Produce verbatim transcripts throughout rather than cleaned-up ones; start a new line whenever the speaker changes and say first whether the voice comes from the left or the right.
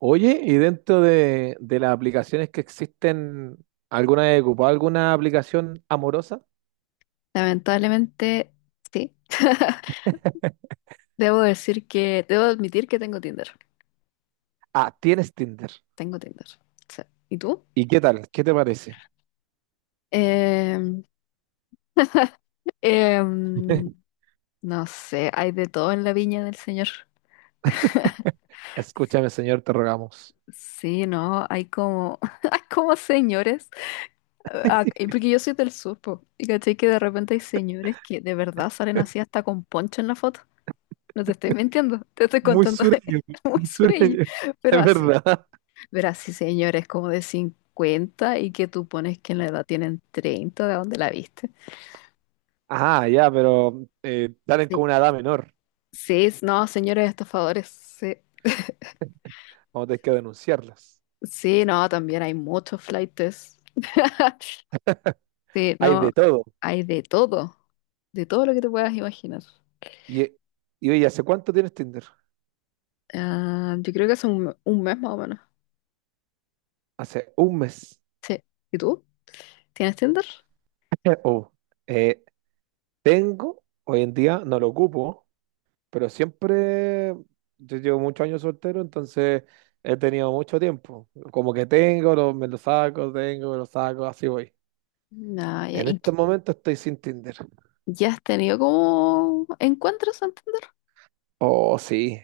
right: Oye, y dentro de, de las aplicaciones que existen, ¿alguna vez ocupado alguna aplicación amorosa?
left: Lamentablemente, sí. Debo decir que, debo admitir que tengo Tinder.
right: Ah, tienes Tinder.
left: Tengo Tinder. Sí. ¿Y tú?
right: ¿Y qué tal? ¿Qué te parece?
left: Em, em, no sé, hay de todo en la viña del señor.
right: Escúchame, señor, te rogamos.
left: Sí, no, hay como, hay como señores. Ah, ah, y porque yo soy del sur, po, y caché que de repente hay señores que de verdad salen así hasta con poncho en la foto. No te estoy mintiendo, te estoy
right: Muy
left: contando, es
right: sureño,
left: muy
right: muy
left: sureño,
right: sureño.
left: pero
right: Es
left: así.
right: verdad.
left: Verás, sí, señores, como de cincuenta y que tú pones que en la edad tienen treinta, ¿de dónde la viste?
right: Ah, ya, pero eh, salen
left: Sí,
right: con una edad menor.
left: sí, s- no, señores estafadores, sí,
right: Vamos a tener que denunciarlas.
left: sí, no, también hay muchos flaites. Sí,
right: Hay
left: no,
right: de todo.
left: hay de todo, de todo lo que te puedas imaginar.
right: Y, eh, y oye, ¿hace cuánto tienes Tinder?
left: Ah, yo creo que hace un, un mes más o menos.
right: Hace un mes.
left: Sí. ¿Y tú? ¿Tienes Tinder?
right: Oh, eh, tengo, hoy en día no lo ocupo. Pero siempre, yo llevo muchos años soltero, entonces he tenido mucho tiempo. Como que tengo, lo- me lo saco, tengo, me lo saco, así voy.
left: No, ya,
right: En
left: ¿y qué-
right: este momento estoy sin Tinder.
left: ya has tenido como encuentros en Tinder?
right: Oh, sí.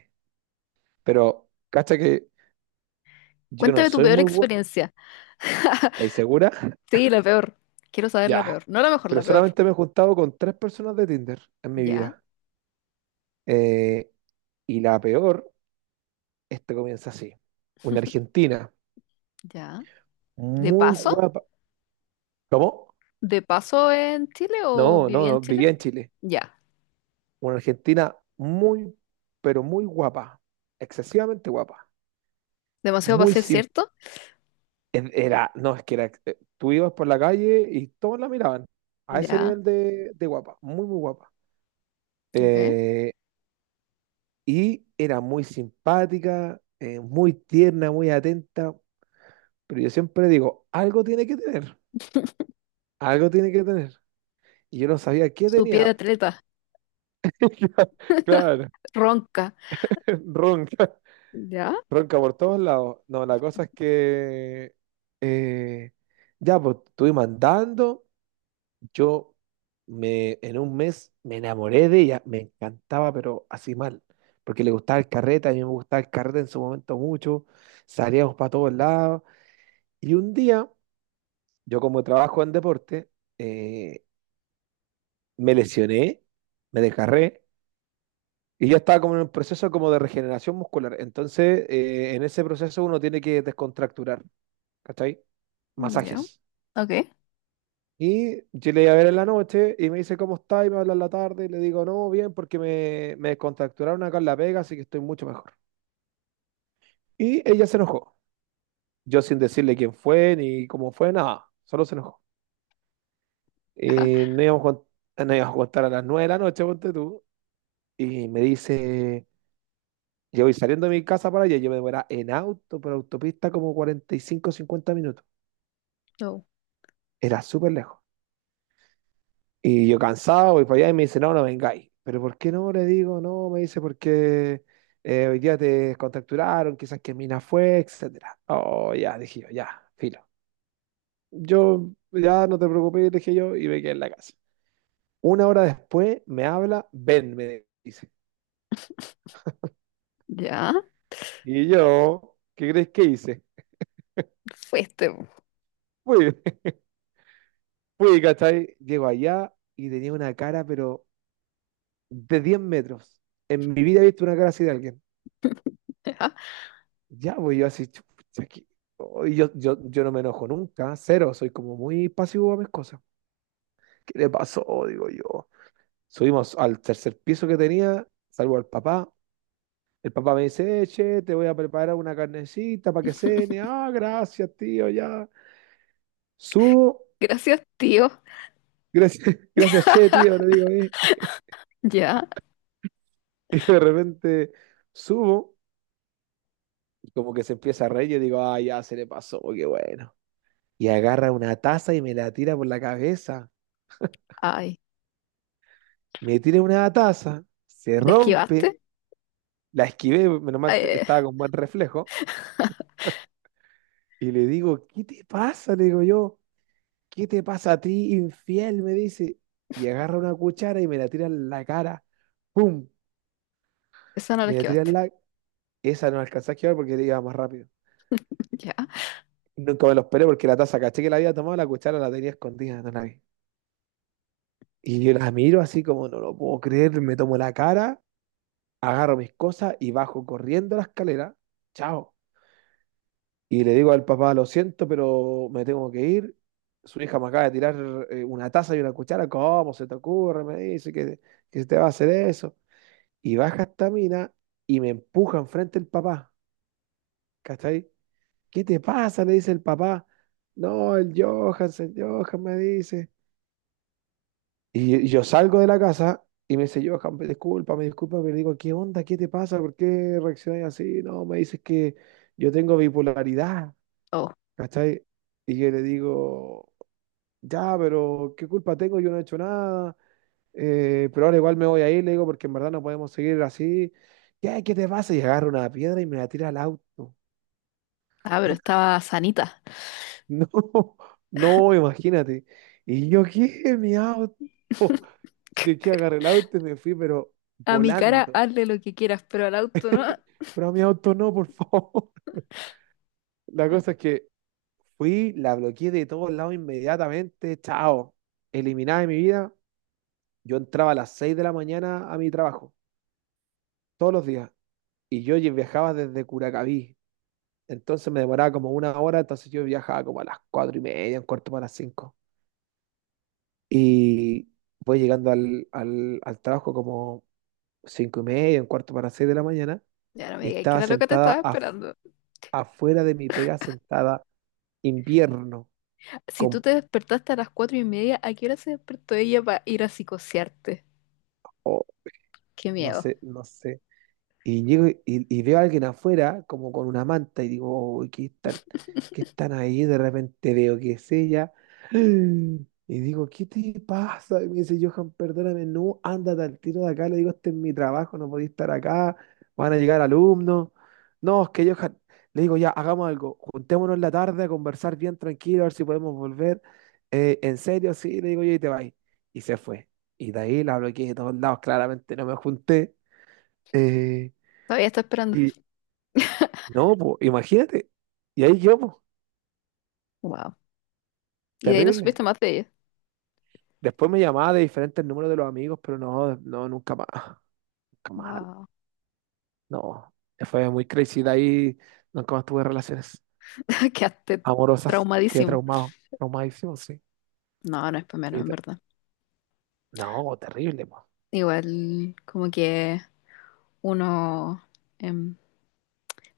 right: Pero, cacha que yo no
left: Cuéntame tu
right: soy
left: peor
right: muy bueno.
left: experiencia.
right: ¿Estáis segura?
left: Sí, la peor. Quiero saber la
right: Ya.
left: peor. No la mejor, la
right: Pero
left: peor.
right: solamente me he juntado con tres personas de Tinder en mi
left: Ya,
right: vida. Eh, y la peor, esto comienza así. Una argentina
left: ya. ¿De
right: muy
left: paso?
right: guapa. ¿Cómo?
left: ¿De paso en Chile o
right: No, no,
left: vivía en
right: no,
left: Chile?
right: vivía en Chile.
left: Ya.
right: Una argentina muy, pero muy guapa, excesivamente guapa,
left: Demasiado para
right: muy
left: ser
right: simple.
left: cierto.
right: Era, no, es que era, ex- eh, tú ibas por la calle y todos la miraban a ese
left: Ya,
right: nivel de, de guapa, muy, muy guapa.
left: ok.
right: Eh, y era muy simpática, eh, muy tierna, muy atenta, pero yo siempre digo, algo tiene que tener, algo tiene que tener. Y yo no sabía qué
left: Su pie de
right: tenía.
left: atleta,
right: Claro,
left: ronca.
right: ronca.
left: Ya,
right: Ronca por todos lados. No, la cosa es que eh, ya, pues estuve mandando. Yo me, en un mes me enamoré de ella, me encantaba, pero así mal, porque le gustaba el carrete, a mí me gustaba el carrete en su momento mucho, salíamos para todos lados. Y un día, yo como trabajo en deporte, eh, me lesioné, me desgarré. Y yo estaba como en un proceso como de regeneración muscular. Entonces, eh, en ese proceso uno tiene que descontracturar. ¿Cachai?
left: ya.
right: Masajes.
left: Ok.
right: Y yo le iba a ver en la noche y me dice, ¿cómo está? Y me habla en la tarde y le digo, no, bien, porque me, me descontracturaron acá en La Vega, así que estoy mucho mejor. Y ella se enojó. Yo sin decirle quién fue ni cómo fue, nada, solo se enojó.
left: Ya.
right: Y no íbamos, con- no íbamos a contar a las nueve de la noche, ponte tú. Y me dice, yo voy saliendo de mi casa para allá, yo me demoraba en auto por autopista como cuarenta y cinco cincuenta minutos.
left: No,
right: Era súper lejos. Y yo cansado voy para allá y me dice, no, no vengáis. Pero ¿por qué no? Le digo, no, me dice, porque eh, hoy día te contracturaron, quizás que mina fue, etcétera. Oh, ya, dije yo, ya, filo. Yo, ya, no te preocupes, le dije yo, y me quedé en la casa. Una hora después me habla, ven, me dice.
left: ya.
right: Y yo, ¿qué crees que hice?
left: Fuiste, po.
right: Fui, fui, ¿cachai? Llego allá y tenía una cara, pero de diez metros. En mi vida he visto una cara así de alguien.
left: Ya.
right: Ya, voy yo así, chupucha, aquí. Oh, y yo, yo, yo no me enojo nunca, cero, soy como muy pasivo a mis cosas. ¿Qué le pasó? Digo yo. Subimos al tercer piso que tenía, salvo al papá. El papá me dice, "Eh, che, te voy a preparar una carnecita para que cene. Ah, gracias, tío, ya. Subo,
left: Gracias, tío.
right: gracias, gracias, che, tío, le digo, eh.
left: Ya.
right: Y de repente subo, y como que se empieza a reír, y digo, ah, ya se le pasó, qué bueno. Y agarra una taza y me la tira por la cabeza.
left: Ay.
right: Me tiré una taza, se
left: ¿La
right: rompe,
left: esquivaste?
right: la esquivé, menos mal te-
left: Eh,
right: estaba con buen reflejo, y le digo, ¿qué te pasa? Le digo yo, ¿qué te pasa a ti, infiel? Me dice, y agarra una cuchara y me la tira en la cara, ¡pum!
left: esa no la
right: Me la tira en
left: esquivaste.
right: la... Esa no alcanzé a esquivar porque iba más rápido.
left: Ya.
right: Nunca me lo esperé porque la taza, caché que la había tomado, la cuchara la tenía escondida, no la vi. Y yo la miro así como, no lo puedo creer, me tomo la cara, agarro mis cosas y bajo corriendo la escalera. Chao. Y le digo al papá, lo siento, pero me tengo que ir. Su hija me acaba de tirar eh, una taza y una cuchara. ¿Cómo se te ocurre? Me dice que, que se te va a hacer eso. Y baja esta mina y me empuja enfrente el papá. ¿Cachai? ¿Qué te pasa? Le dice el papá. No, el Johan, el Johan me dice. Y y yo salgo de la casa y me dice, Johan, me disculpa, me disculpa, pero le digo, ¿qué onda? ¿Qué te pasa? ¿Por qué reaccionas así? No, me dices que yo tengo bipolaridad.
left: Oh.
right: ¿Cachai? Y yo le digo, ya, pero ¿qué culpa tengo? Yo no he hecho nada, eh, pero ahora igual me voy a ir, le digo, porque en verdad no podemos seguir así. ¿Qué, qué te pasa? Y agarro una piedra y me la tira al auto.
left: Ah, pero estaba sanita.
right: No, no, imagínate. Y yo, ¿qué? Mi auto. Así que que agarré el auto y me fui, pero
left: A mi cara,
right: volando.
left: hazle lo que quieras, pero al auto no.
right: Pero a mi auto no, por favor. La cosa es que fui, la bloqueé de todos lados inmediatamente. Chao. Eliminada de mi vida. Yo entraba a las seis de la mañana a mi trabajo, todos los días. Y yo lle- viajaba desde Curacaví. Entonces me demoraba como una hora, entonces yo viajaba como a las cuatro y media, un cuarto para las cinco. Y voy llegando al, al, al trabajo como cinco y media, un cuarto para seis de la mañana,
left: Ya no me
right: y
left: digas que
right: estaba
left: la loca te estaba
right: sentada af-
left: esperando.
right: afuera de mi pega, sentada invierno,
left: Si tú
right: con,
left: te despertaste a las cuatro y media, ¿a qué hora se despertó ella para ir a psicosearte?
right: oh,
left: Qué
right: no
left: miedo.
right: sé, no sé. Y llego y, y veo a alguien afuera, como con una manta, y digo, "Uy, ¿qué están, qué están ahí? De repente veo que es ella. Y digo, ¿qué te pasa? Y me dice, Johan, perdóname, no, ándate al tiro de acá. Le digo, este es mi trabajo, no podía estar acá, van a llegar alumnos. No, es que Johan, le digo, ya, hagamos algo, juntémonos en la tarde a conversar bien tranquilo, a ver si podemos volver. Eh, en serio, sí, le digo, yo y te vas. Y se fue. Y de ahí la bloqueé de todos lados, claramente no me junté. eh,
left: Todavía está esperando.
right: no, po, imagínate. Y ahí yo, po,
left: Wow. Y de ahí no
right: terrible.
left: supiste más de ella.
right: Después me llamaba de diferentes números de los amigos, pero no, no, nunca más. Nunca más.
left: Wow.
right: No, fue muy crazy. De ahí nunca más tuve relaciones
left: Quedaste
right: amorosas. Quedé
left: traumadísimo.
right: traumado, traumadísimo, sí.
left: No, no es para menos,
right: Y
left: en
right: te-
left: verdad.
right: No, terrible, po.
left: Igual, como que uno, em,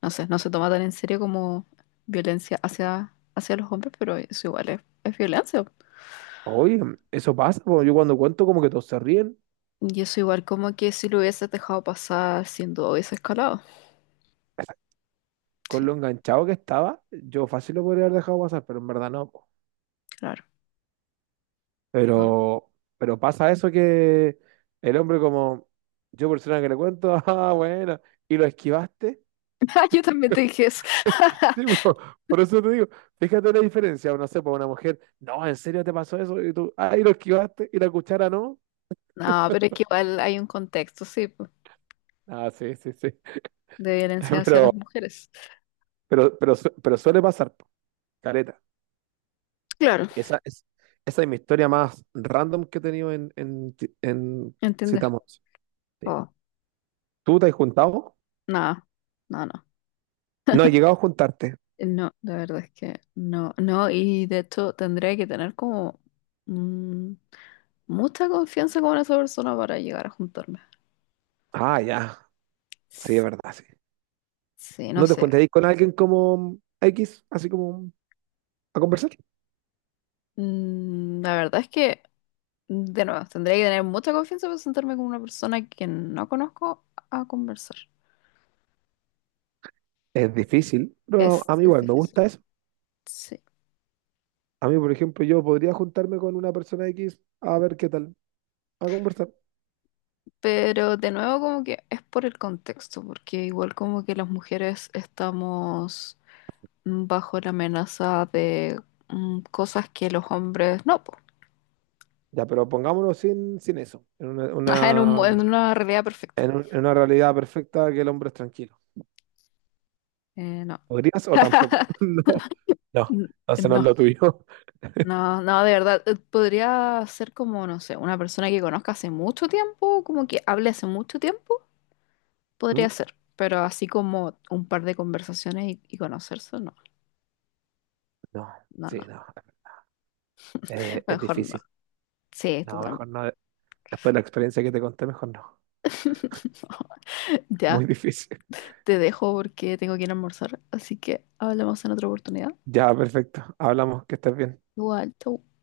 left: no sé, no se toma tan en serio como violencia hacia, hacia los hombres, pero eso igual es, es violencia.
right: Oye, eso pasa, po. Yo cuando cuento como que todos se ríen.
left: Y eso igual como que si lo hubieses dejado pasar, sin duda hubiese escalado.
right: Con
left: Sí,
right: lo enganchado que estaba, yo fácil lo podría haber dejado pasar, pero en verdad no.
left: claro. Obvio.
right: Pero, pero pasa eso que el hombre como yo persona que le cuento, ah, bueno, y lo esquivaste.
left: Yo también te dije eso.
right: Sí, po, por eso te digo, fíjate la diferencia, no sé, por una mujer, no, ¿en serio te pasó eso? Y tú, ah, y lo esquivaste, y la cuchara no.
left: No, pero es que igual hay un contexto, sí, po,
right: Ah, sí, sí, sí.
left: de violencia hacia
right: Pero,
left: las mujeres.
right: pero, pero, su- pero suele pasar, po, caleta.
left: Claro.
right: Esa es, esa es mi historia más random que he tenido en, en, en,
left: Entender.
right: Citamos. Sí.
left: Oh,
right: ¿Tú te has juntado?
left: no, no, no.
right: No, he llegado a juntarte.
left: Eh, no, la verdad es que no, no, y de hecho tendría que tener como mm, mucha confianza con esa persona para llegar a juntarme.
right: Ah, ya. Sí, es
left: S-
right: verdad, sí.
left: Sí, no
right: ¿No te
left: sé.
right: juntarías con alguien como equis, así como a conversar?
left: Mm, la verdad es que, de nuevo, tendría que tener mucha confianza para sentarme con una persona que no conozco a conversar.
right: Es difícil, pero
left: Es,
right: a mí
left: es
right: igual me
left: difícil.
right: gusta eso.
left: Sí.
right: A mí, por ejemplo, yo podría juntarme con una persona equis a ver qué tal, a conversar.
left: Pero de nuevo como que es por el contexto, porque igual como que las mujeres estamos mm, bajo la amenaza de mm, cosas que los hombres no, po.
right: Ya, pero pongámonos sin, sin eso, en una,
left: En un mu-
right: una-
left: en una realidad perfecta.
right: en un- en una realidad perfecta que el hombre es tranquilo.
left: Eh, no.
right: ¿Podrías o tampoco? No, no,
left: N-
right: entonces no es
left: No,
right: lo tuyo.
left: no, no, de verdad. eh, Podría ser como, no sé, una persona que conozca hace mucho tiempo, como que hable hace mucho tiempo,
right: Mm.
left: podría ser. Pero así como un par de conversaciones y, y conocerse, no,
right: No,
left: no, no.
right: sí, no, es, es
left: Mejor no.
right: difícil.
left: Sí,
right: No,
left: totalmente.
right: mejor no. Después de la experiencia que te conté, mejor no. Muy
left: Ya,
right: difícil.
left: te dejo porque tengo que ir a almorzar, así que hablamos en otra oportunidad.
right: Ya, perfecto. Hablamos, que estés bien.
left: Igual, chau.